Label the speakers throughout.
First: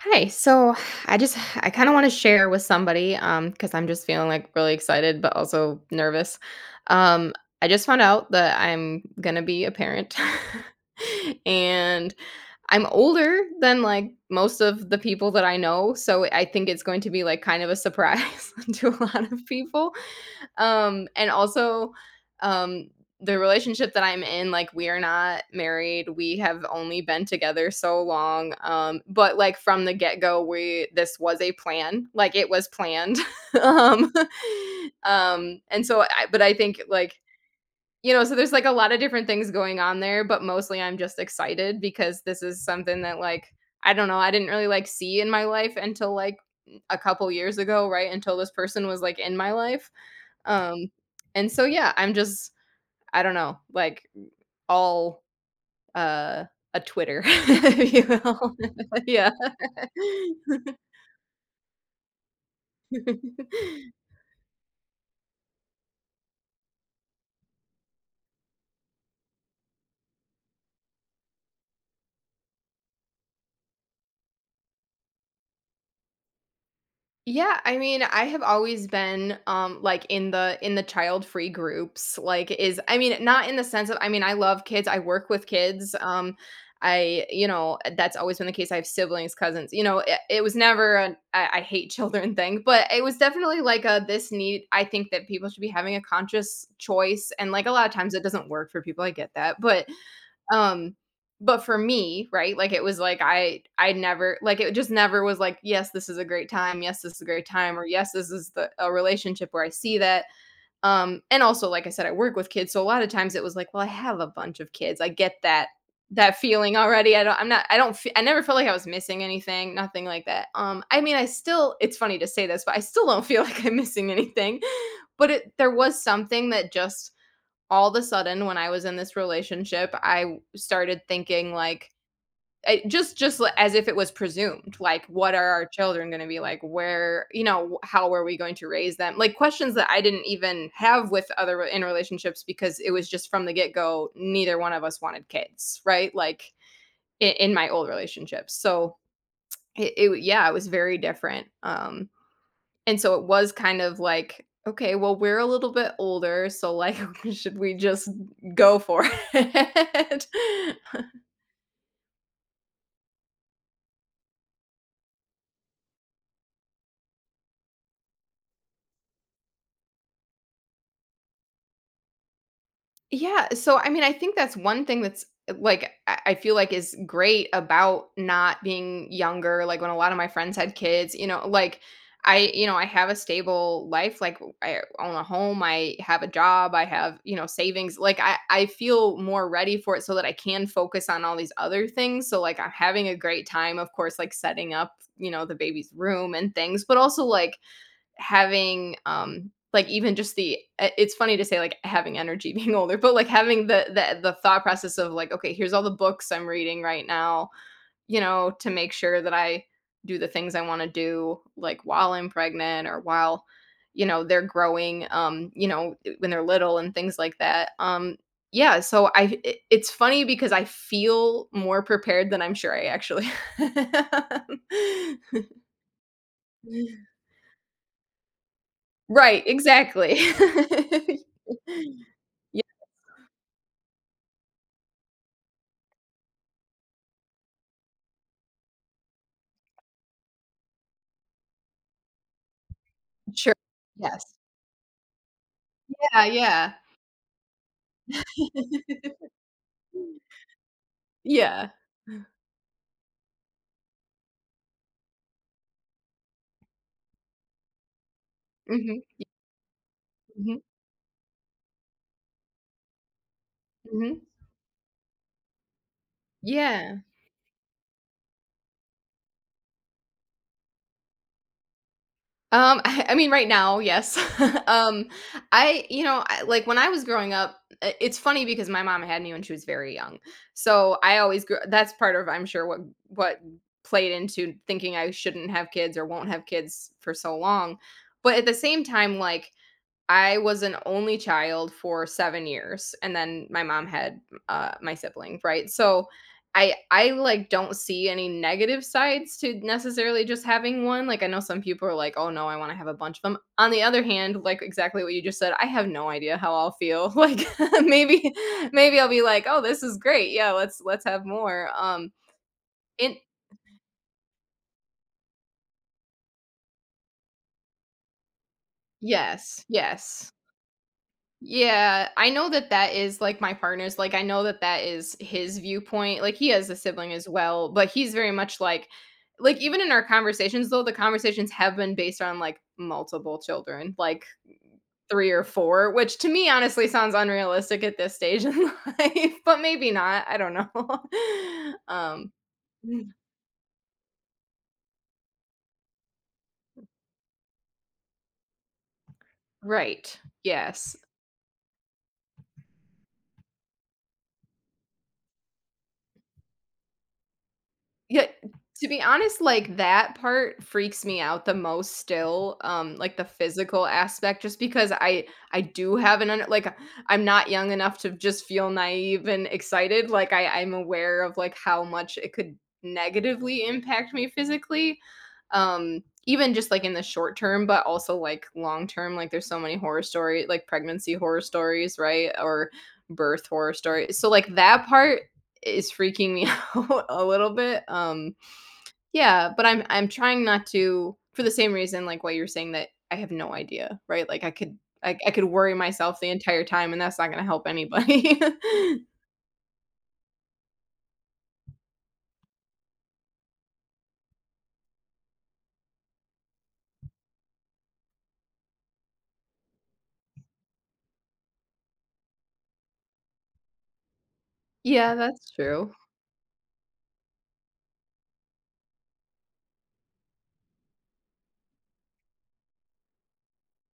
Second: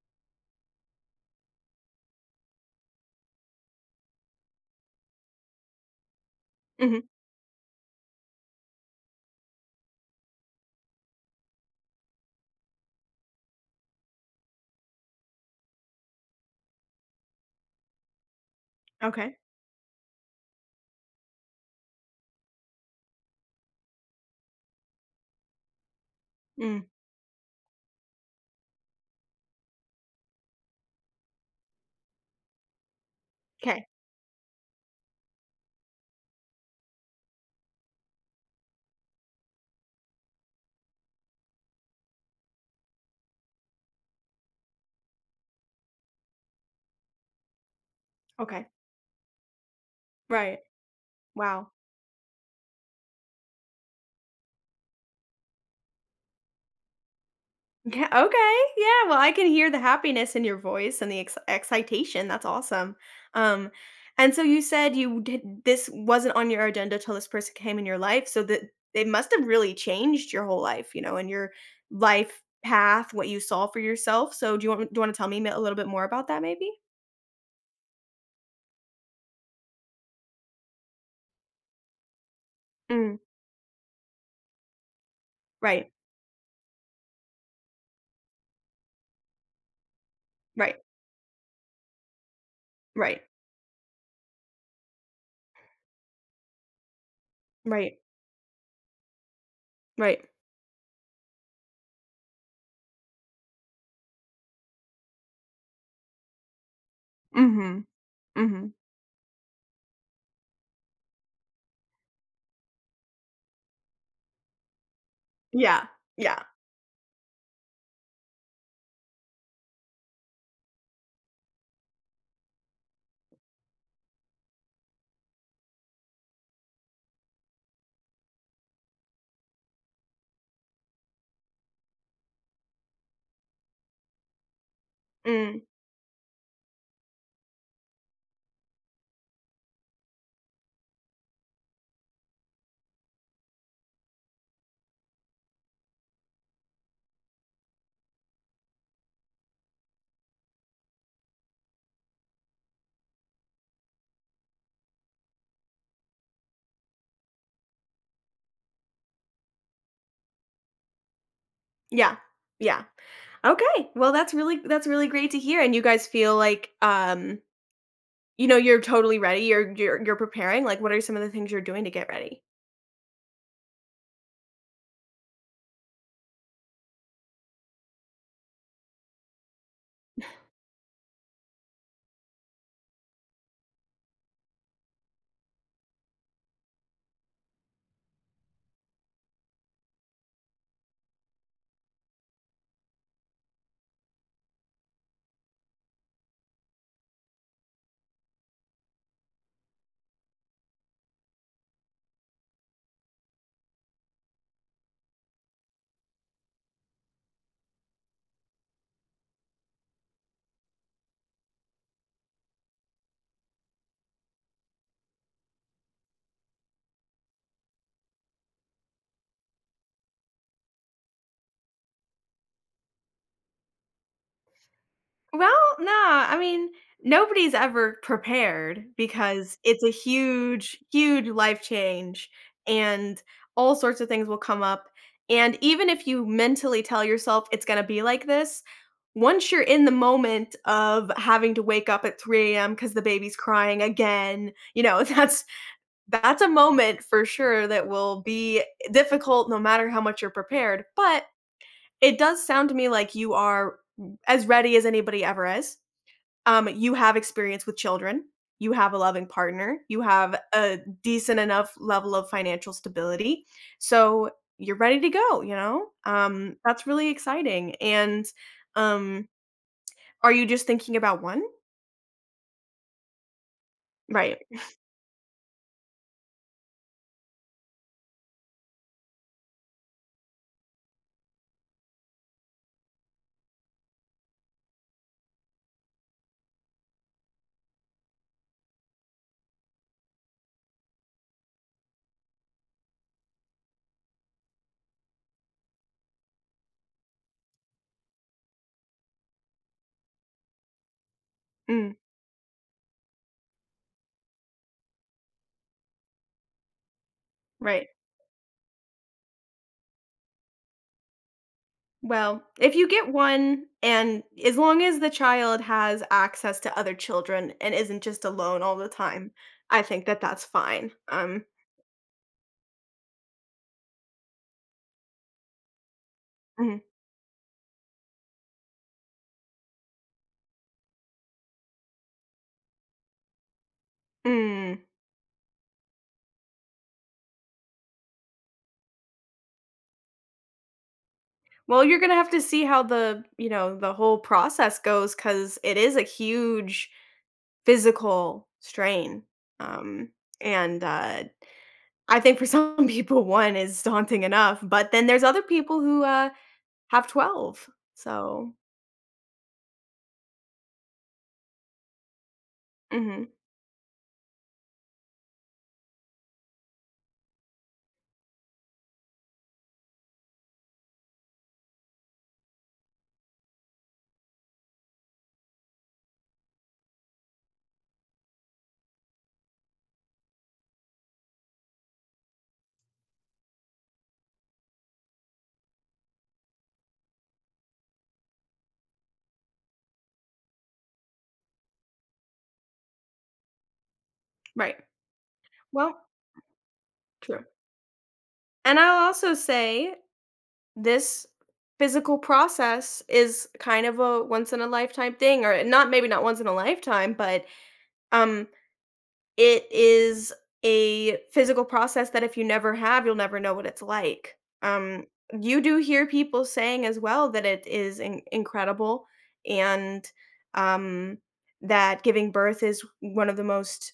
Speaker 1: Hi. So I kind of want to share with somebody because I'm just feeling like really excited but also nervous.
Speaker 2: Mhm.
Speaker 1: Um I just found out that I'm going to be a parent. And I'm older than like most of the people that I know, so I think it's going to be like kind of a surprise to a lot
Speaker 2: Okay.
Speaker 1: of people. Um, and also, um, the relationship that I'm in, like, we are not married. We have
Speaker 2: Mm.
Speaker 1: only been together so long. But like from the get-go, we this was a plan. Like it was planned.
Speaker 2: 'Kay.
Speaker 1: um, and so I but I think like, so there's like a lot of different things going on there, but mostly I'm just excited because this is something that like I don't know, I didn't really like see in my life until like a couple years ago, right? Until this
Speaker 2: Okay.
Speaker 1: person was like in my life.
Speaker 2: Right.
Speaker 1: Um,
Speaker 2: Wow.
Speaker 1: yeah, I'm just I don't know, like, all, uh, a Twitter, if you
Speaker 2: M'kay,
Speaker 1: will.
Speaker 2: okay, yeah, well,
Speaker 1: Yeah.
Speaker 2: I can hear the happiness in your voice and the ex excitation. That's awesome. Um, and so you said you did this wasn't on your agenda till this person came in your life, so that it must have really changed your whole life, you know, and your life path, what you saw for yourself. So do you wanna tell me a little bit more about that maybe?
Speaker 1: Yeah, I mean, I have always been like in the child-free groups. Like is I
Speaker 2: Mm.
Speaker 1: mean, not in the sense of I mean, I love kids. I work with
Speaker 2: Right.
Speaker 1: kids. I, you know, that's always been the case. I have siblings, cousins. You know, it was
Speaker 2: Right.
Speaker 1: never an I hate children thing, but it was
Speaker 2: Right.
Speaker 1: definitely like a this need. I think that people should be having a conscious choice, and like a lot of
Speaker 2: Right.
Speaker 1: times it doesn't work for people. I get that,
Speaker 2: Right.
Speaker 1: um, but for me, right, like, it was like I never like, it just never was like, "Yes, this is a great time. Yes, this is a great time," or,
Speaker 2: Mhm.
Speaker 1: "Yes, this is the
Speaker 2: Mhm.
Speaker 1: a relationship where I see that." And also, like I said, I work with kids, so a lot of times it was like, "Well, I have a bunch of kids. I get that
Speaker 2: Yeah.
Speaker 1: that
Speaker 2: Yeah.
Speaker 1: feeling already. I don't I'm not I don't f I do not I never felt like I was missing anything, nothing like that." I mean, I still it's funny to say this, but I still don't feel like I'm missing anything, but it there was something that just all of a sudden when I was in this relationship, I started thinking like I, as if it was presumed like what are
Speaker 2: Mm.
Speaker 1: our children going to be like where you know how are we going to raise them like questions that I didn't even have with other in relationships because it was just from the get-go neither one of us wanted kids right like in my old relationships so it yeah it was very different and so it was kind of like, okay, well, we're a little bit older, so, like, should we just go for it?
Speaker 2: Yeah. Yeah. Okay. Well, that's really great to hear, and you guys feel like, you know, you're totally ready, you're preparing. Like, what are some of the things you're doing to get ready?
Speaker 1: Yeah, so I mean, I think that's one thing that's like I feel like is great about not being younger. Like when a lot of my friends had kids, you know, like I, you know, I have a stable life. Like I own a home, I have a job, I have, you know, savings. Like I feel more ready for it so that I can focus on all these other things. So like I'm having a great time, of course, like setting up, you know, the baby's room and things, but also like having like even just it's funny to say like having energy being older but like having the thought process of like okay here's all the books I'm reading right now you know to make sure that I do the things I want to do like while I'm pregnant or while you know they're growing you know when they're little and things like that yeah so I it's funny because I feel more prepared than I'm sure I actually
Speaker 2: Well, no, I mean,
Speaker 1: am.
Speaker 2: nobody's ever prepared
Speaker 1: Right,
Speaker 2: because it's a
Speaker 1: exactly.
Speaker 2: huge, huge life change,
Speaker 1: Yeah,
Speaker 2: and all sorts of things will come up. And even if you mentally tell yourself it's going to be like this, once you're in the moment of having to wake up at 3 a.m. because the baby's
Speaker 1: sure.
Speaker 2: crying
Speaker 1: Yes.
Speaker 2: again, you know, that's
Speaker 1: Yeah,
Speaker 2: that's a
Speaker 1: yeah.
Speaker 2: moment for sure that will be difficult no matter how much you're prepared. But
Speaker 1: Yeah.
Speaker 2: it does sound to me like you are as ready as anybody ever is. You have experience with children, you have a
Speaker 1: Mhm,
Speaker 2: loving partner, you have
Speaker 1: mhm,
Speaker 2: a decent enough level of financial stability.
Speaker 1: mhm.
Speaker 2: So you're ready to go, you know? That's
Speaker 1: Yeah.
Speaker 2: really exciting. And um, are you just thinking about one?
Speaker 1: I mean, right now, yes.
Speaker 2: Right.
Speaker 1: Um, I you know, I like, when I was growing up, I it's funny because my mom had me when she was very young. So, I always grew that's part of, I'm sure, what played into thinking I shouldn't have kids or won't have kids for so long. But at the same time, like I was an only child for 7 years, and then my mom had, my sibling, right? So, like, don't see any negative sides to necessarily just having one, like, I know some people are
Speaker 2: Mm,
Speaker 1: like, "Oh, no, I wanna have a bunch of them." On the other hand, like, exactly what you just said, I have no idea how I'll feel, like,
Speaker 2: right.
Speaker 1: maybe maybe I'll be like, "Oh, this is great. Yeah, let's have more."
Speaker 2: Well, if you get
Speaker 1: In
Speaker 2: one, and as long as the child has access to other children and isn't just alone all the time,
Speaker 1: Yes,
Speaker 2: I think that
Speaker 1: yes.
Speaker 2: that's fine.
Speaker 1: Yeah, I know that that is, like, my partner's like, I know that that is his viewpoint, like, he has a
Speaker 2: Mhm,
Speaker 1: sibling as well, but he's very much like, even in our conversations, though, the conversations have been based on, like, multiple children, like,
Speaker 2: mm.
Speaker 1: 3 or 4, which to me, honestly, sounds unrealistic at this stage in life, but maybe not, I don't know.
Speaker 2: Well, you're gonna have
Speaker 1: Um
Speaker 2: to see how the you know the whole process goes, because it is a huge physical strain, um,
Speaker 1: Right,
Speaker 2: and
Speaker 1: yes.
Speaker 2: uh, I think for some people one is daunting enough, but then there's other people who have 12.
Speaker 1: Yeah,
Speaker 2: So,
Speaker 1: to be honest, like, that part freaks me out the most still, like, the
Speaker 2: mhm,
Speaker 1: physical aspect just because I do have an under like, I'm not young enough to just feel naive and excited, like, I'm aware of, like, how much it could negatively impact me physically, even just, like, in the short term, but also, like, long term, like, there's so many horror story like, pregnancy horror stories, right, or birth horror stories, so, like, that part is freaking me a little bit. Yeah, but I'm trying not to for the same reason like what you're saying that I have no idea, right? Like I
Speaker 2: right.
Speaker 1: could I could worry
Speaker 2: Well,
Speaker 1: myself the entire time and that's not going to
Speaker 2: true.
Speaker 1: help anybody.
Speaker 2: And I'll also say this physical process is kind of a once in a lifetime thing, or not maybe not once in a lifetime, but um it is a physical process that if you never have, you'll never know what it's like. Um
Speaker 1: Yeah, that's
Speaker 2: you do
Speaker 1: true.
Speaker 2: hear people saying as well that it is incredible, and um that giving birth is one of the most,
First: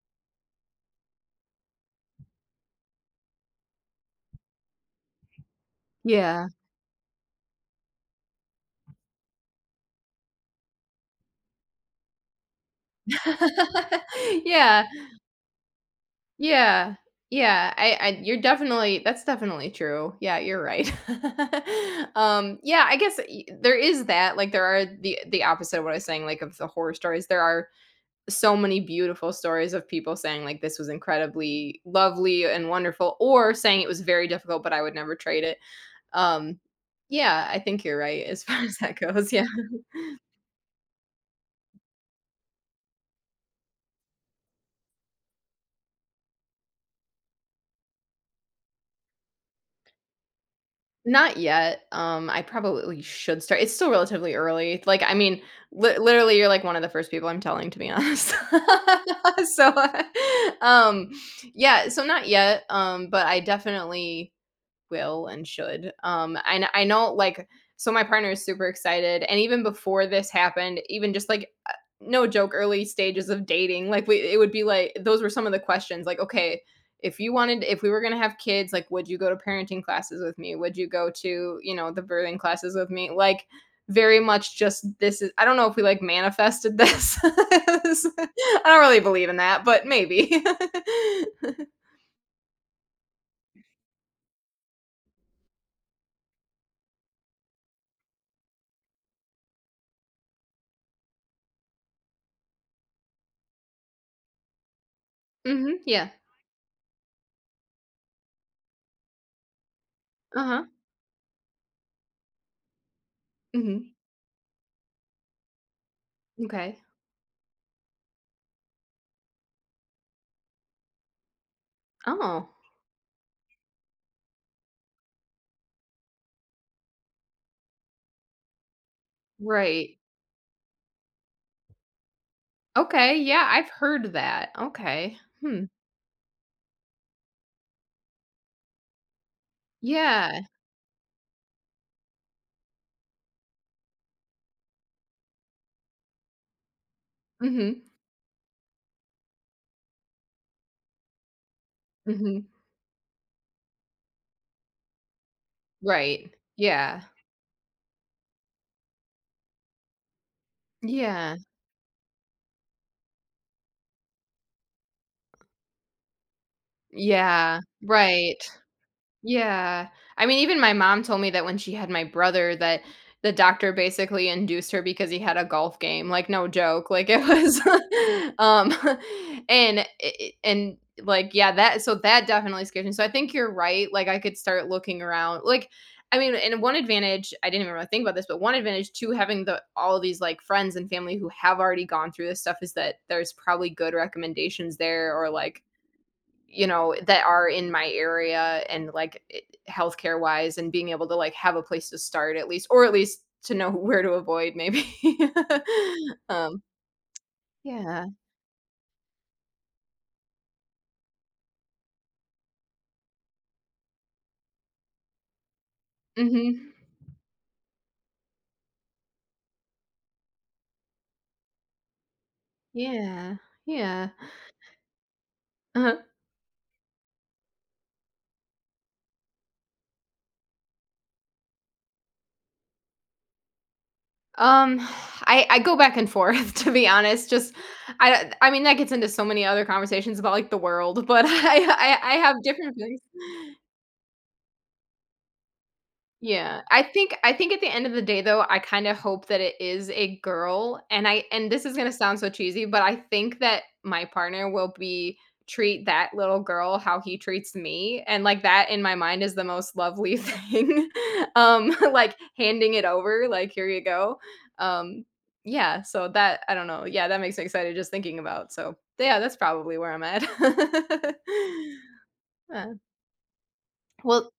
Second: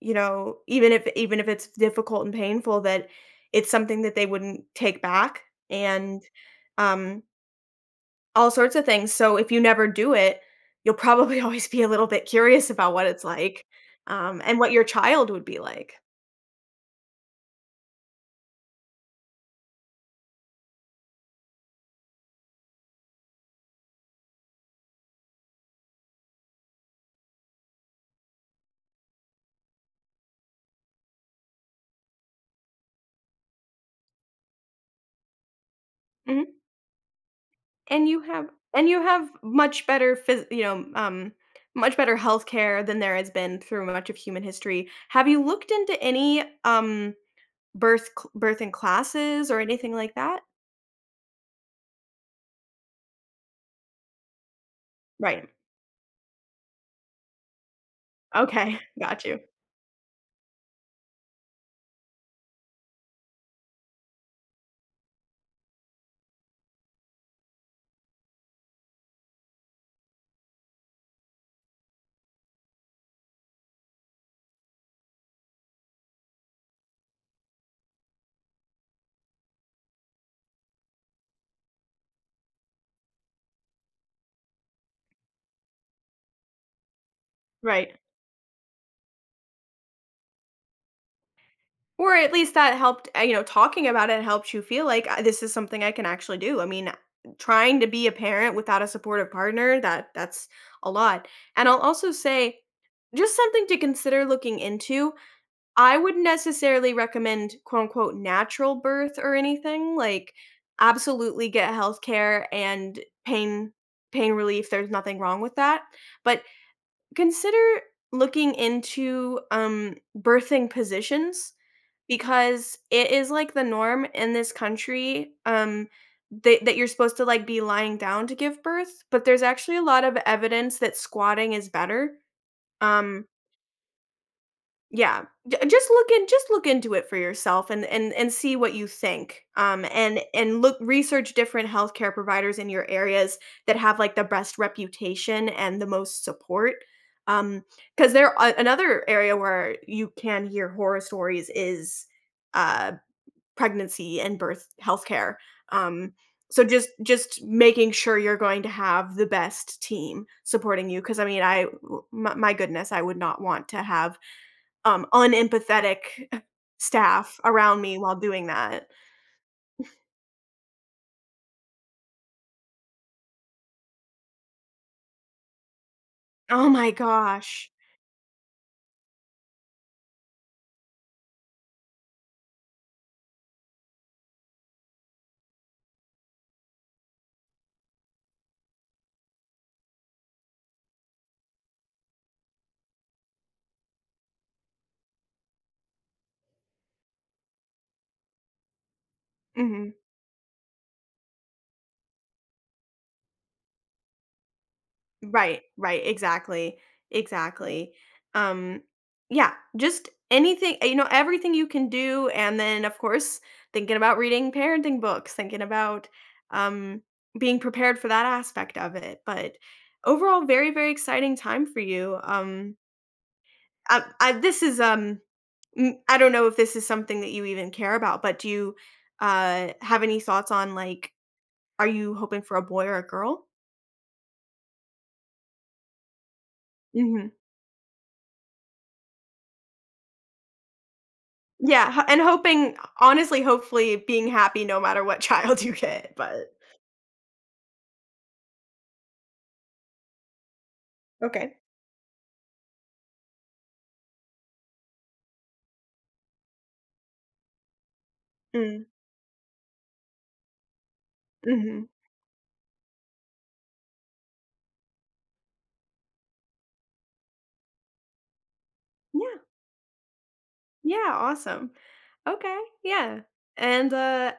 Speaker 2: you know, even if it's difficult and painful, that it's something that they wouldn't take back, and,
Speaker 1: Yeah.
Speaker 2: um, all sorts of things. So if you never do it, you'll probably always be a little bit curious about what it's like, and what
Speaker 1: Yeah.
Speaker 2: your child would be like.
Speaker 1: Yeah. Yeah. I you're definitely that's definitely true. Yeah, you're right. Yeah, I guess there is that like there are the opposite of what I was saying like of the horror stories. There are so many beautiful stories of people saying like this was incredibly lovely and wonderful or saying it was very difficult but I would never trade it.
Speaker 2: Mhm.
Speaker 1: Um, yeah, I think you're
Speaker 2: And
Speaker 1: right as far as that
Speaker 2: you have
Speaker 1: goes, yeah.
Speaker 2: much better phys you know, much better healthcare than there has been through much of human history. Have you looked into any, birthing classes or anything like that?
Speaker 1: Not yet. I probably should start. It's still relatively early. Like, I mean,
Speaker 2: Right.
Speaker 1: li literally you're like one of the first people I'm telling, to be honest.
Speaker 2: Okay, got you.
Speaker 1: So, uh, um, yeah, so not yet, but I definitely will and should. And I know like so my partner is super excited, and even before this happened, even just like no joke, early stages of dating, like we it would be like those were some of the questions, like okay. If you wanted, if we were going to have kids, like, would you go to parenting classes with me? Would you go to, you know, the birthing classes with me? Like, very much just this is, I don't know if we like manifested this.
Speaker 2: Right.
Speaker 1: I don't really believe in that, but maybe.
Speaker 2: Or at least that helped, you know, talking about it helped you feel like, "I this is something I can actually do." I mean, trying to be a parent without a supportive partner, that's a lot. And I'll also say, just something to consider looking into,
Speaker 1: Hmm,
Speaker 2: I
Speaker 1: yeah.
Speaker 2: wouldn't necessarily recommend quote unquote "natural birth" or anything. Like,
Speaker 1: Uh huh.
Speaker 2: absolutely get healthcare and pain
Speaker 1: Hmm.
Speaker 2: pain relief, there's nothing wrong with that. But
Speaker 1: Okay.
Speaker 2: consider looking into, birthing positions,
Speaker 1: Oh,
Speaker 2: because it is, like, the norm in this country, that you're supposed to, like, be lying down to give birth, but there's actually a
Speaker 1: right.
Speaker 2: lot of evidence that squatting is better.
Speaker 1: Okay,
Speaker 2: um
Speaker 1: yeah, I've heard that. Okay.
Speaker 2: yeah, j
Speaker 1: Hmm.
Speaker 2: just look in just look into it for yourself and and see what you think. Um, and
Speaker 1: Yeah.
Speaker 2: look, research different healthcare providers in your areas that have, like, the best reputation and the most support. Um,
Speaker 1: Mhm.
Speaker 2: because there a another area where you can hear horror stories is,
Speaker 1: Mhm.
Speaker 2: uh, pregnancy and birth healthcare, um,
Speaker 1: Right.
Speaker 2: so just
Speaker 1: Yeah.
Speaker 2: just making sure you're going to have the best team supporting you. Because I
Speaker 1: Yeah.
Speaker 2: mean, I w my my goodness, I would not want to have, unempathetic staff
Speaker 1: Yeah.
Speaker 2: around me while
Speaker 1: Right.
Speaker 2: doing that.
Speaker 1: Yeah. I mean, even my mom told me that when she had my brother that the doctor basically induced her because he had a golf game, like, no
Speaker 2: Oh
Speaker 1: joke,
Speaker 2: my
Speaker 1: like, it was
Speaker 2: gosh.
Speaker 1: um, and I and, like, yeah, that so that definitely scares me, so I think you're right, like, I could start looking around, like I mean, and one advantage I didn't even really think about this, but one advantage to having the all these, like, friends and family who have already gone through this stuff is that there's probably good recommendations there or, like, you know, that are in my area and like
Speaker 2: Mhm.
Speaker 1: healthcare wise and being able to like have a place to start at least or at least to know where to avoid maybe.
Speaker 2: Right, right,
Speaker 1: Um,
Speaker 2: exactly. Exactly.
Speaker 1: yeah.
Speaker 2: Um, yeah, just anything, you know, everything you can do. And then, of course, thinking about reading parenting books, thinking about,
Speaker 1: Mhm.
Speaker 2: um, being prepared for that aspect of it. But overall, very, very exciting time for you.
Speaker 1: Yeah. Yeah.
Speaker 2: This is mm,
Speaker 1: Uh-huh.
Speaker 2: I don't know if this is something that you even care about, but do you, have any thoughts on, like, are you hoping for a boy or a girl?
Speaker 1: Um, I go back and forth to be honest.
Speaker 2: Mhm.
Speaker 1: Just I mean that gets into so many other conversations about like the world, but
Speaker 2: Yeah, ho
Speaker 1: I
Speaker 2: and
Speaker 1: have different
Speaker 2: hoping
Speaker 1: feelings.
Speaker 2: honestly, hopefully being happy no matter what child you get, but
Speaker 1: Yeah. I think at the end of the day though, I kinda hope that it is a girl, and I and
Speaker 2: okay.
Speaker 1: this is gonna sound so cheesy, but I think that my partner will be treat that little girl how he treats me, and, like, that in
Speaker 2: Mm,
Speaker 1: my mind is the most lovely thing.
Speaker 2: mhm.
Speaker 1: Like, handing it over, like, "Here you go." Um, yeah, so that I don't know. Yeah, that makes me excited just thinking about, so yeah, that's
Speaker 2: Yeah,
Speaker 1: probably where I'm at.
Speaker 2: yeah, awesome. Okay,
Speaker 1: Yeah.
Speaker 2: yeah, and,
Speaker 1: Well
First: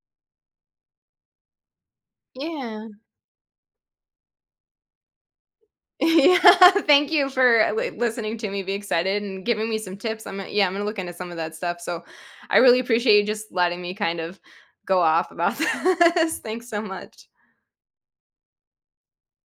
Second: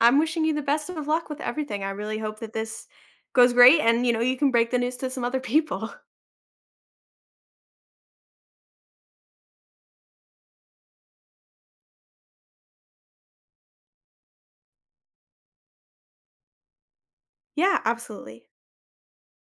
Speaker 2: I'm wishing you the best of luck with everything. I really hope that this
Speaker 1: yeah.
Speaker 2: goes great, and, you know, you can break the news to some other people.
Speaker 1: Yeah, thank you for li listening to me be excited and giving me some tips. I'm gonna yeah, I'm gonna look into some of that stuff, so I really appreciate you just letting me kind of go off about this. Thanks so much.
Speaker 2: Yeah, absolutely.